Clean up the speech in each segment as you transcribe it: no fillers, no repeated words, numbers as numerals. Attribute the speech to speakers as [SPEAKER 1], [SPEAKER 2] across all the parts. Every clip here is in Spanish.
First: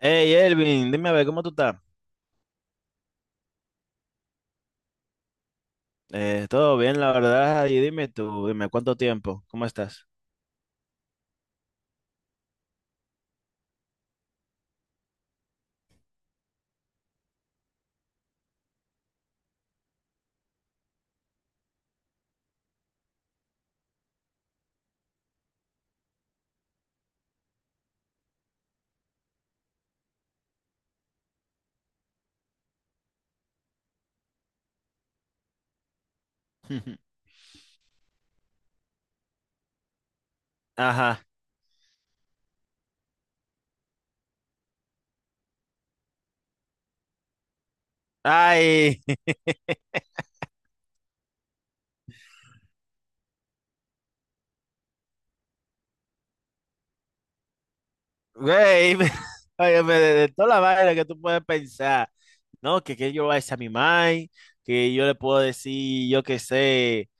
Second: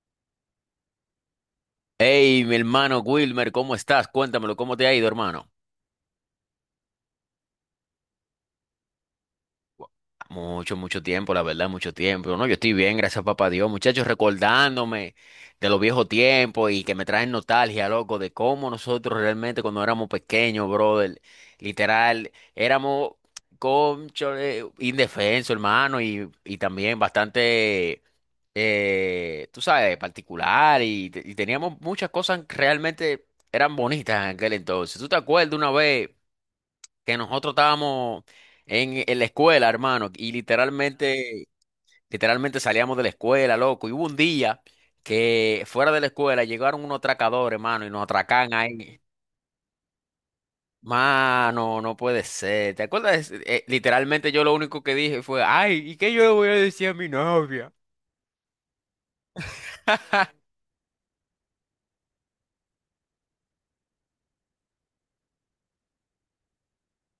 [SPEAKER 1] Hey Elvin, dime a ver, ¿cómo tú estás?
[SPEAKER 2] Hey, mi hermano Wilmer, ¿cómo estás? Cuéntamelo, ¿cómo te ha ido, hermano?
[SPEAKER 1] Todo bien, la verdad. Y dime tú, dime, ¿cuánto tiempo? ¿Cómo estás?
[SPEAKER 2] Mucho, mucho tiempo, la verdad, mucho tiempo. No, yo estoy bien, gracias papá Dios. Muchachos, recordándome de los viejos tiempos y que me traen nostalgia, loco, de cómo nosotros realmente cuando éramos pequeños, brother, literal, éramos cónchale, indefensos, hermano, y también bastante, tú sabes, particular y teníamos muchas cosas que realmente eran bonitas en aquel entonces. ¿Tú te acuerdas una vez que nosotros estábamos en la escuela, hermano, y
[SPEAKER 1] Ajá.
[SPEAKER 2] literalmente salíamos de la escuela, loco, y hubo un día que fuera de la escuela llegaron unos atracadores, hermano, y nos atracan ahí?
[SPEAKER 1] Ay,
[SPEAKER 2] Mano, no puede ser. ¿Te acuerdas? Literalmente yo lo único que dije fue, ay, ¿y qué yo le voy a decir a mi novia?
[SPEAKER 1] güey, óyeme, de, de toda la vaina que tú puedes pensar, ¿no? Que yo voy a decir a mi mai, que yo le puedo decir, yo qué sé,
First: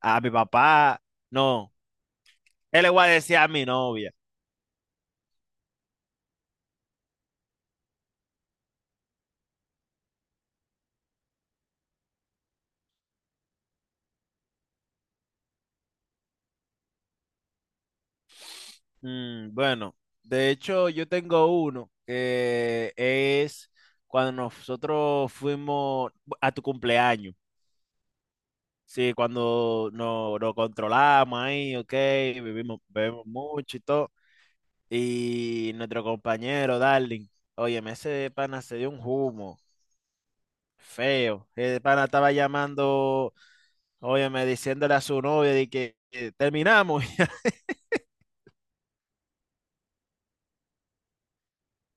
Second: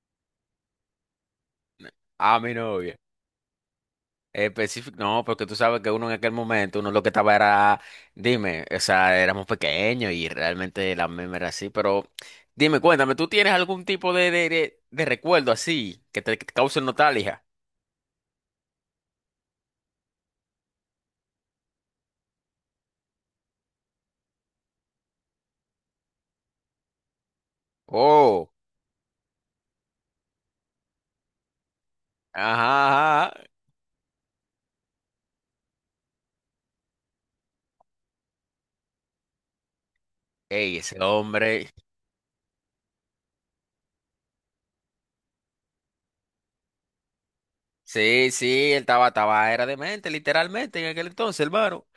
[SPEAKER 1] a mi papá, no,
[SPEAKER 2] A mi
[SPEAKER 1] él le
[SPEAKER 2] novia.
[SPEAKER 1] voy a decir a mi novia.
[SPEAKER 2] Específico, no, porque tú sabes que uno en aquel momento, uno lo que estaba era, dime, o sea, éramos pequeños y realmente la meme era así, pero dime, cuéntame, ¿tú tienes algún tipo de recuerdo así que te cause nostalgia?
[SPEAKER 1] Mm, bueno, de hecho, yo tengo uno que es cuando nosotros fuimos a tu cumpleaños.
[SPEAKER 2] Oh,
[SPEAKER 1] Sí, cuando nos controlamos ahí, ok, vivimos,
[SPEAKER 2] ajá,
[SPEAKER 1] bebemos
[SPEAKER 2] ajá.
[SPEAKER 1] mucho y todo. Y nuestro compañero, Darling, óyeme, ese pana se dio un humo
[SPEAKER 2] Ey, ese
[SPEAKER 1] feo.
[SPEAKER 2] hombre,
[SPEAKER 1] El pana estaba llamando, óyeme, diciéndole a su novia de que terminamos.
[SPEAKER 2] sí, sí, él estaba, era demente, literalmente en aquel entonces, hermano,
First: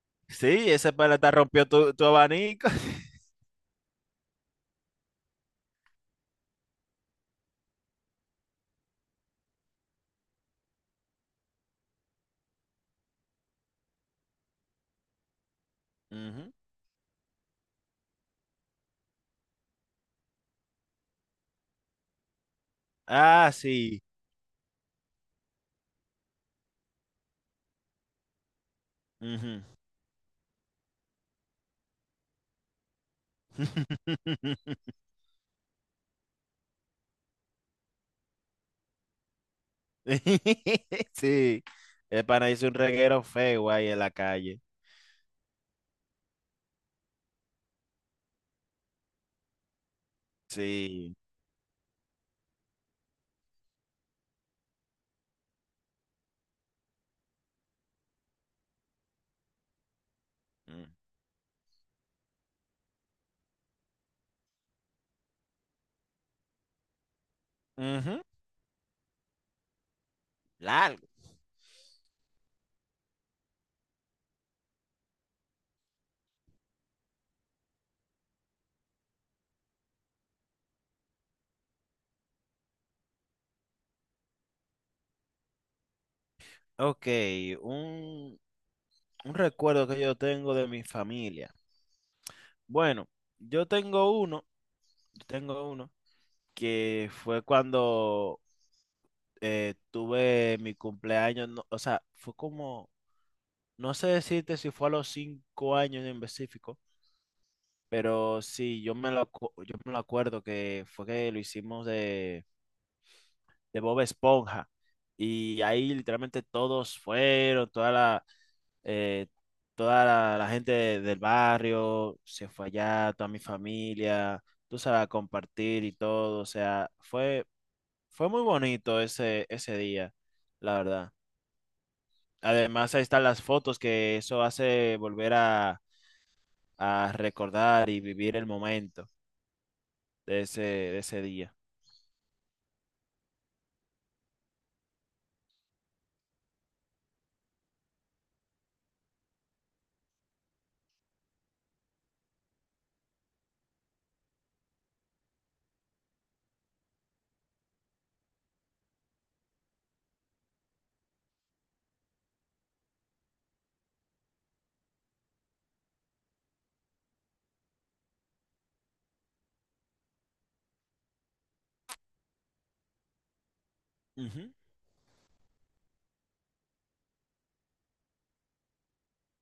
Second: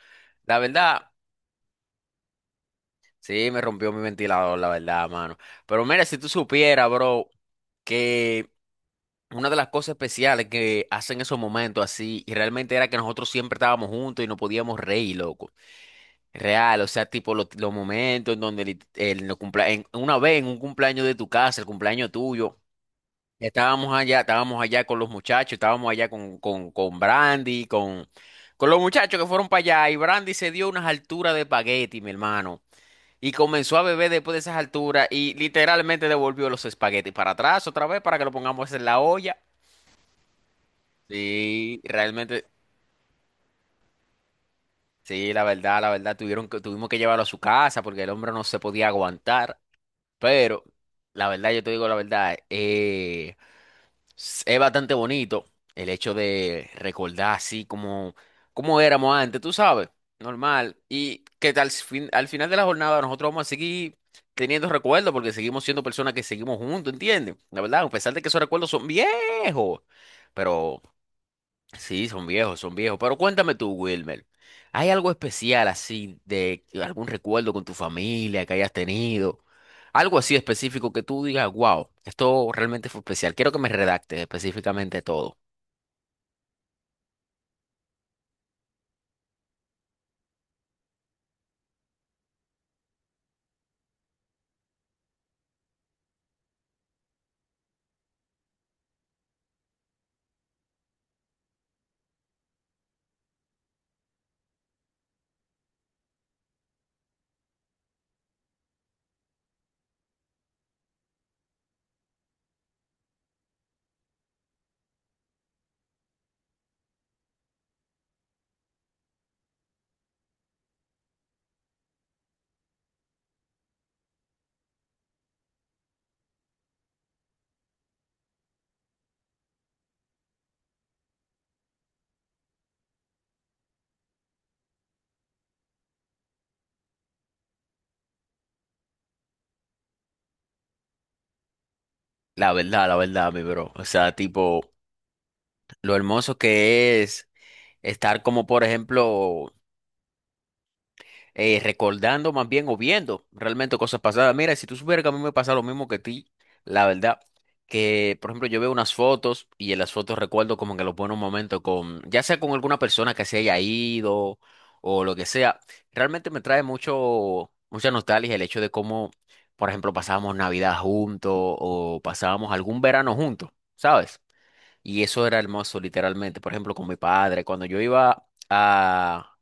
[SPEAKER 2] la
[SPEAKER 1] Sí, ese
[SPEAKER 2] verdad.
[SPEAKER 1] pana te rompió tu abanico.
[SPEAKER 2] Sí, me rompió mi ventilador, la verdad, mano. Pero mira, si tú supieras, bro, que una de las cosas especiales que hacen esos momentos así, y realmente era que nosotros siempre estábamos juntos y no podíamos reír, loco.
[SPEAKER 1] Ujú.
[SPEAKER 2] Real, o sea, tipo los momentos en donde una vez en un cumpleaños de tu casa, el cumpleaños tuyo,
[SPEAKER 1] Ah, sí.
[SPEAKER 2] estábamos allá con los muchachos, estábamos allá con Brandy, con los muchachos que fueron para
[SPEAKER 1] Ujú.
[SPEAKER 2] allá, y Brandy se dio unas alturas de espagueti, mi hermano. Y comenzó a beber después de esas alturas y literalmente devolvió los espaguetis para atrás otra vez para que lo pongamos en la olla.
[SPEAKER 1] Sí,
[SPEAKER 2] Sí,
[SPEAKER 1] el
[SPEAKER 2] realmente,
[SPEAKER 1] pana hizo un reguero feo ahí en la calle.
[SPEAKER 2] sí, la verdad, tuvimos que llevarlo a su casa porque el hombre no se podía aguantar. Pero,
[SPEAKER 1] Sí.
[SPEAKER 2] la verdad, yo te digo la verdad. Es bastante bonito el hecho de recordar así como, como éramos antes, tú sabes, normal. Y que al final de la jornada nosotros vamos a seguir teniendo recuerdos porque seguimos siendo personas que seguimos juntos, ¿entiendes? La verdad, a pesar de
[SPEAKER 1] Ujú.
[SPEAKER 2] que esos recuerdos son viejos, pero
[SPEAKER 1] Largo.
[SPEAKER 2] sí, son viejos, son viejos. Pero cuéntame tú, Wilmer, ¿hay algo especial así de algún recuerdo con tu familia que hayas tenido? Algo así específico que tú digas, wow, esto realmente fue especial. Quiero que me redactes específicamente todo.
[SPEAKER 1] Ok, un, un recuerdo que yo tengo de mi familia. Bueno, yo tengo uno, yo tengo uno que fue cuando tuve mi cumpleaños, o sea, fue como, no sé decirte si fue a los cinco años en específico, pero sí, yo me lo acuerdo que fue que lo hicimos de Bob Esponja. Y ahí literalmente todos fueron, eh, toda la gente del barrio se fue allá, toda mi familia, tú sabes, a compartir y todo. O sea, fue muy bonito ese día, la verdad. Además, ahí están las fotos que eso hace volver a recordar y vivir el momento de de ese día.
[SPEAKER 2] La verdad, mi bro. O sea, tipo, lo hermoso que es estar como, por ejemplo, recordando más bien o viendo realmente cosas pasadas. Mira, si tú supieras que a mí me pasa lo mismo que a ti, la verdad, que por ejemplo yo veo unas fotos y en las fotos recuerdo como que los buenos momentos con, ya sea con alguna persona que se haya ido o lo que sea, realmente me trae mucha nostalgia el hecho de cómo, por ejemplo, pasábamos Navidad juntos o pasábamos algún verano juntos, ¿sabes?
[SPEAKER 1] Ujú.
[SPEAKER 2] Y eso era hermoso, literalmente. Por ejemplo, con mi padre, cuando yo iba a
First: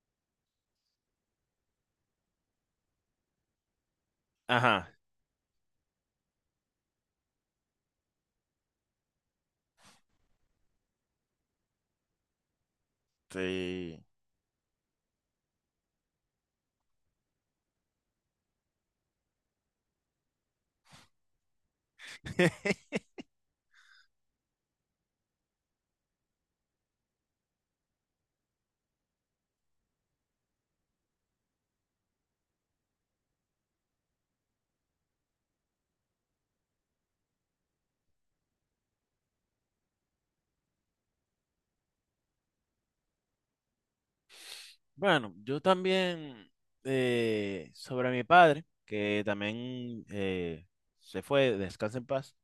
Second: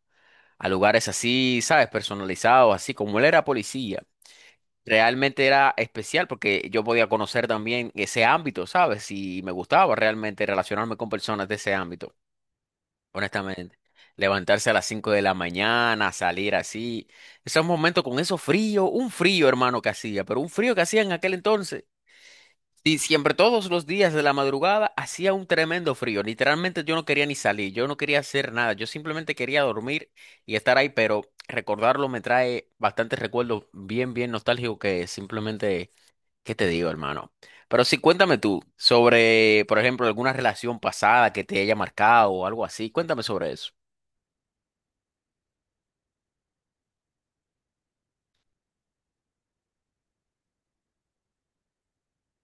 [SPEAKER 2] a lugares así, ¿sabes? Personalizados, así como él era policía.
[SPEAKER 1] Ajá,
[SPEAKER 2] Realmente era especial porque yo podía conocer también ese ámbito, ¿sabes? Y me gustaba realmente relacionarme con personas de ese ámbito, honestamente.
[SPEAKER 1] sí.
[SPEAKER 2] Levantarse a las 5 de la mañana, salir así. Esos momentos con eso frío, un frío, hermano, que hacía, pero un frío que hacía en aquel entonces. Y siempre, todos los días de la madrugada, hacía un tremendo frío. Literalmente yo no quería ni salir, yo no quería hacer nada, yo simplemente quería dormir y estar ahí, pero recordarlo me trae bastantes recuerdos bien, bien nostálgicos que simplemente, ¿qué te digo, hermano? Pero sí, cuéntame tú sobre, por ejemplo, alguna relación pasada que te haya marcado o algo así. Cuéntame sobre eso.
[SPEAKER 1] Bueno, yo también sobre mi padre, que también se fue, descansa en paz.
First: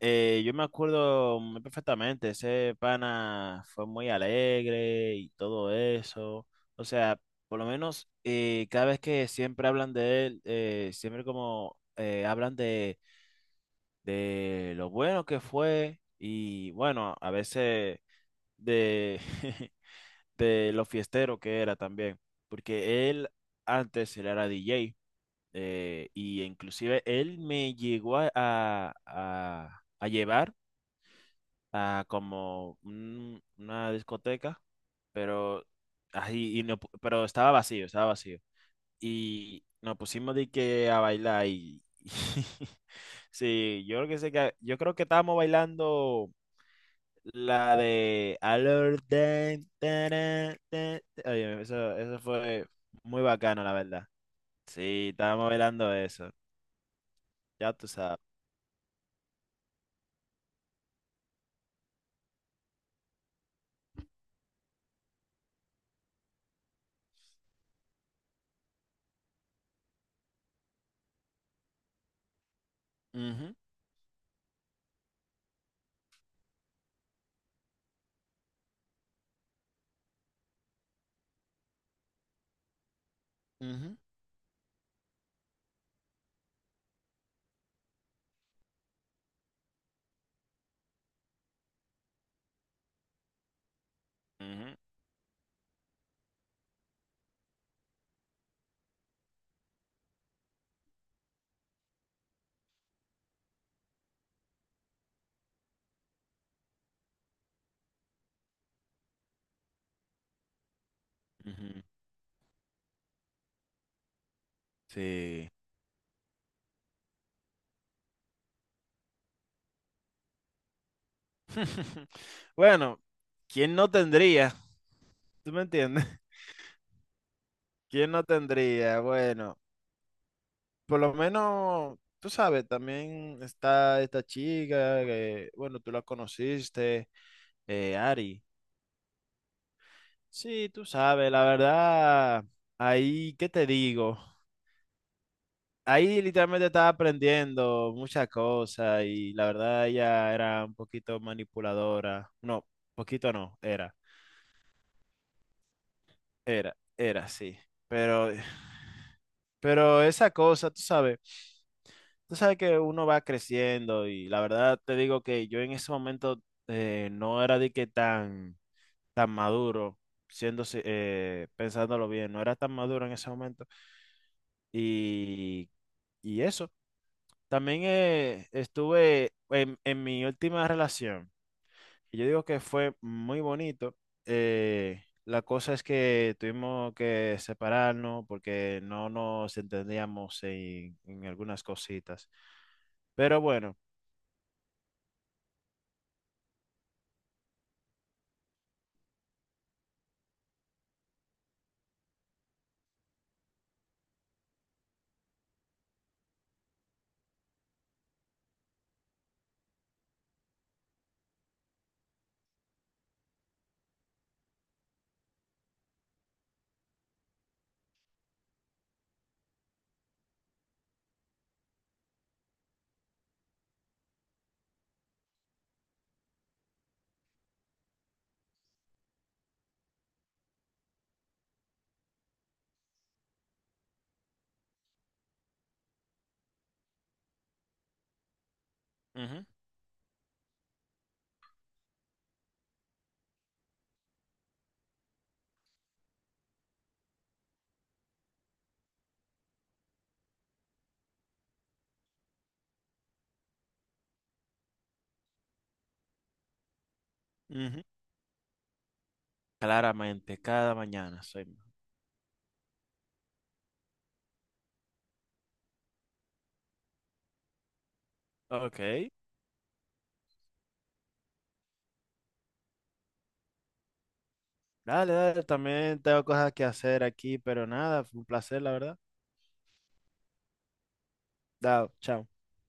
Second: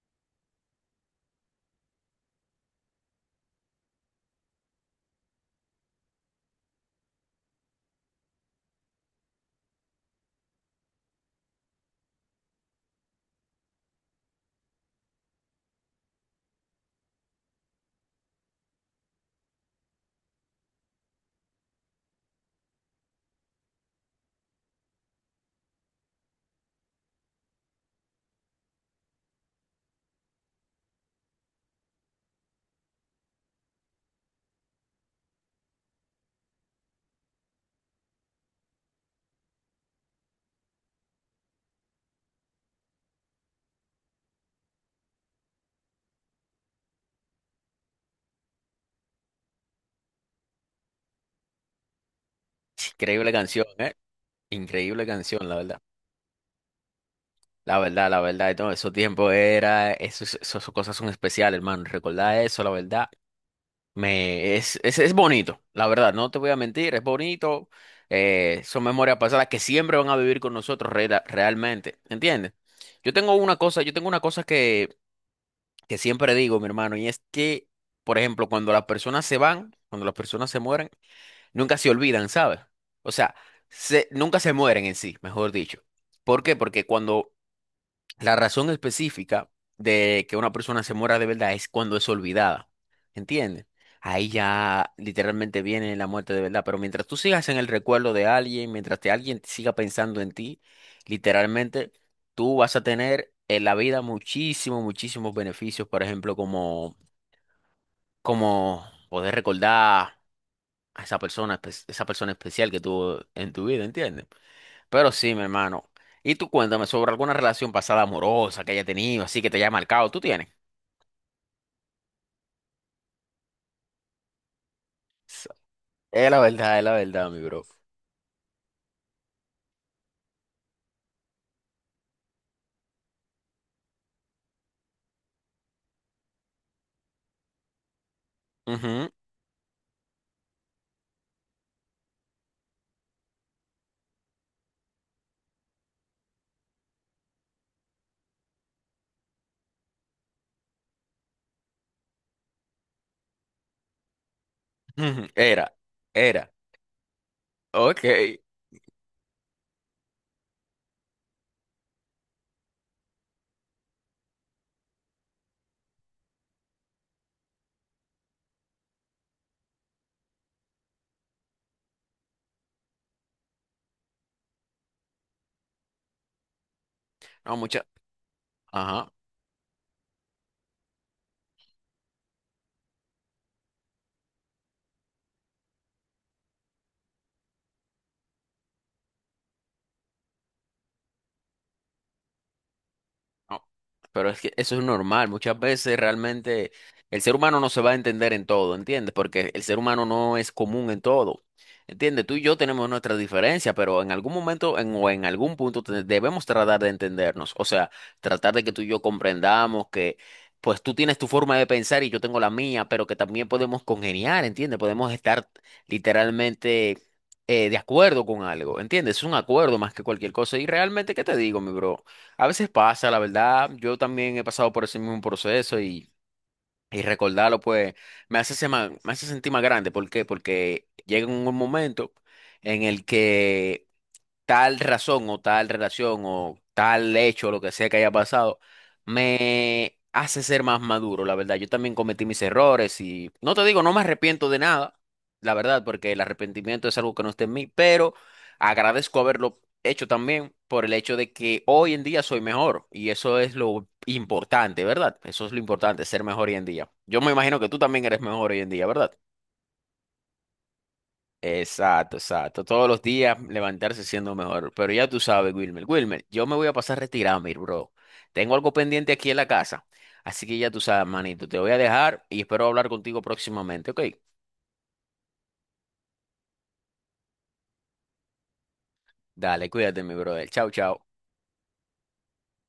[SPEAKER 1] Yo me acuerdo muy perfectamente, ese pana fue muy alegre y todo eso. O sea, por lo menos cada vez que siempre hablan de él, siempre como hablan de lo bueno que fue. Y bueno, a veces de de lo fiestero que era también, porque él antes él era DJ, y inclusive él me llegó a llevar a como una discoteca, pero ahí y no pu- pero estaba vacío y nos pusimos de que a bailar. Y sí, yo creo que estábamos bailando la de Alert. Dan, tarán, tan- Oye, eso fue muy
[SPEAKER 2] Increíble
[SPEAKER 1] bacano,
[SPEAKER 2] canción,
[SPEAKER 1] la
[SPEAKER 2] ¿eh?
[SPEAKER 1] verdad.
[SPEAKER 2] Increíble
[SPEAKER 1] Sí,
[SPEAKER 2] canción,
[SPEAKER 1] estábamos
[SPEAKER 2] la verdad.
[SPEAKER 1] velando eso. Ya
[SPEAKER 2] La
[SPEAKER 1] tú
[SPEAKER 2] verdad, la
[SPEAKER 1] sabes.
[SPEAKER 2] verdad, y todo esos tiempos era, esos- esas cosas son especiales, hermano. Recordar eso, la verdad. Me, es bonito, la verdad, no te voy a mentir, es bonito. Son memorias pasadas que siempre van a vivir con nosotros realmente, ¿entiendes? Yo tengo
[SPEAKER 1] Ujú,
[SPEAKER 2] una cosa, que siempre digo, mi hermano, y es que, por ejemplo, cuando las personas se van, cuando las personas se mueren, nunca se olvidan, ¿sabes? O sea,
[SPEAKER 1] ujú,
[SPEAKER 2] nunca se mueren en sí, mejor dicho. ¿Por qué? Porque cuando la razón específica de que una persona se muera de verdad es cuando es olvidada. ¿Entiendes? Ahí
[SPEAKER 1] ujú,
[SPEAKER 2] ya literalmente viene la muerte de verdad. Pero mientras tú sigas en el recuerdo de alguien, mientras alguien siga pensando en ti, literalmente tú vas a tener en la vida muchísimos, muchísimos beneficios. Por ejemplo, como, como poder recordar a esa persona,
[SPEAKER 1] ujú.
[SPEAKER 2] esa persona especial que tuvo en tu vida, ¿entiendes? Pero sí, mi
[SPEAKER 1] Sí.
[SPEAKER 2] hermano. Y tú cuéntame sobre alguna relación pasada amorosa que haya tenido, así que te haya marcado. ¿Tú tienes?
[SPEAKER 1] Bueno, ¿quién no tendría?
[SPEAKER 2] So-
[SPEAKER 1] ¿Tú me entiendes?
[SPEAKER 2] Es la verdad, mi bro.
[SPEAKER 1] ¿Quién no tendría? Bueno, por lo menos, tú sabes, también está esta chica que, bueno, tú la conociste, Ari.
[SPEAKER 2] Ujú,
[SPEAKER 1] Sí, tú sabes, la verdad, ahí, ¿qué te digo? Ahí literalmente estaba aprendiendo muchas cosas y la verdad ella era un poquito manipuladora. No, poquito no,
[SPEAKER 2] ujú. Era, era.
[SPEAKER 1] era, sí.
[SPEAKER 2] Ok.
[SPEAKER 1] Pero, pero esa cosa, tú sabes que uno va creciendo y la verdad te digo que yo en ese momento no era de que tan, tan maduro, siendo, si- pensándolo bien, no era tan maduro en ese momento. Y, y eso.
[SPEAKER 2] No,
[SPEAKER 1] También
[SPEAKER 2] mucha. Ajá.
[SPEAKER 1] estuve en mi última relación. Y yo digo que fue muy bonito. La cosa es que tuvimos que separarnos porque no nos entendíamos en algunas cositas. Pero
[SPEAKER 2] No,
[SPEAKER 1] bueno,
[SPEAKER 2] pero es que eso es normal. Muchas veces realmente el ser humano no se va a entender en todo, ¿entiendes? Porque el ser humano no es común en todo. ¿Entiendes? Tú y yo tenemos nuestras diferencias, pero en algún momento o en algún punto debemos tratar de entendernos. O sea, tratar de que tú y yo comprendamos que pues tú tienes tu forma de pensar y yo tengo la mía, pero que también podemos congeniar, ¿entiendes? Podemos estar literalmente de acuerdo con algo, ¿entiendes? Es un acuerdo más que cualquier cosa. Y realmente, ¿qué te digo, mi bro? A veces pasa, la verdad. Yo también he pasado por ese mismo proceso y recordarlo, pues, me hace, me hace sentir más grande. ¿Por qué? Porque llega un momento en el que tal razón o tal relación o tal hecho, lo que sea que haya pasado,
[SPEAKER 1] ujú,
[SPEAKER 2] me hace ser más maduro, la verdad. Yo también cometí mis errores y no te digo, no me arrepiento de nada, la verdad, porque el arrepentimiento es algo que no está en mí, pero agradezco haberlo hecho también por el hecho de que hoy en día soy mejor y eso es lo importante, ¿verdad? Eso es lo importante, ser mejor hoy en día. Yo me imagino que tú
[SPEAKER 1] ujú,
[SPEAKER 2] también eres mejor hoy en día, ¿verdad?
[SPEAKER 1] claramente, cada mañana soy mejor.
[SPEAKER 2] Exacto, exacto. Todos los días levantarse siendo mejor. Pero ya tú sabes, Wilmer. Wilmer, yo me voy a pasar retirado, mi bro. Tengo algo
[SPEAKER 1] Ok.
[SPEAKER 2] pendiente aquí en la casa. Así que ya tú sabes, manito. Te voy a dejar y espero hablar contigo próximamente, ¿ok?
[SPEAKER 1] Dale, dale, también tengo cosas que hacer aquí, pero nada, fue un placer, la verdad.
[SPEAKER 2] Dale, cuídate, mi brother. Chao, chao.
[SPEAKER 1] Dao, chao.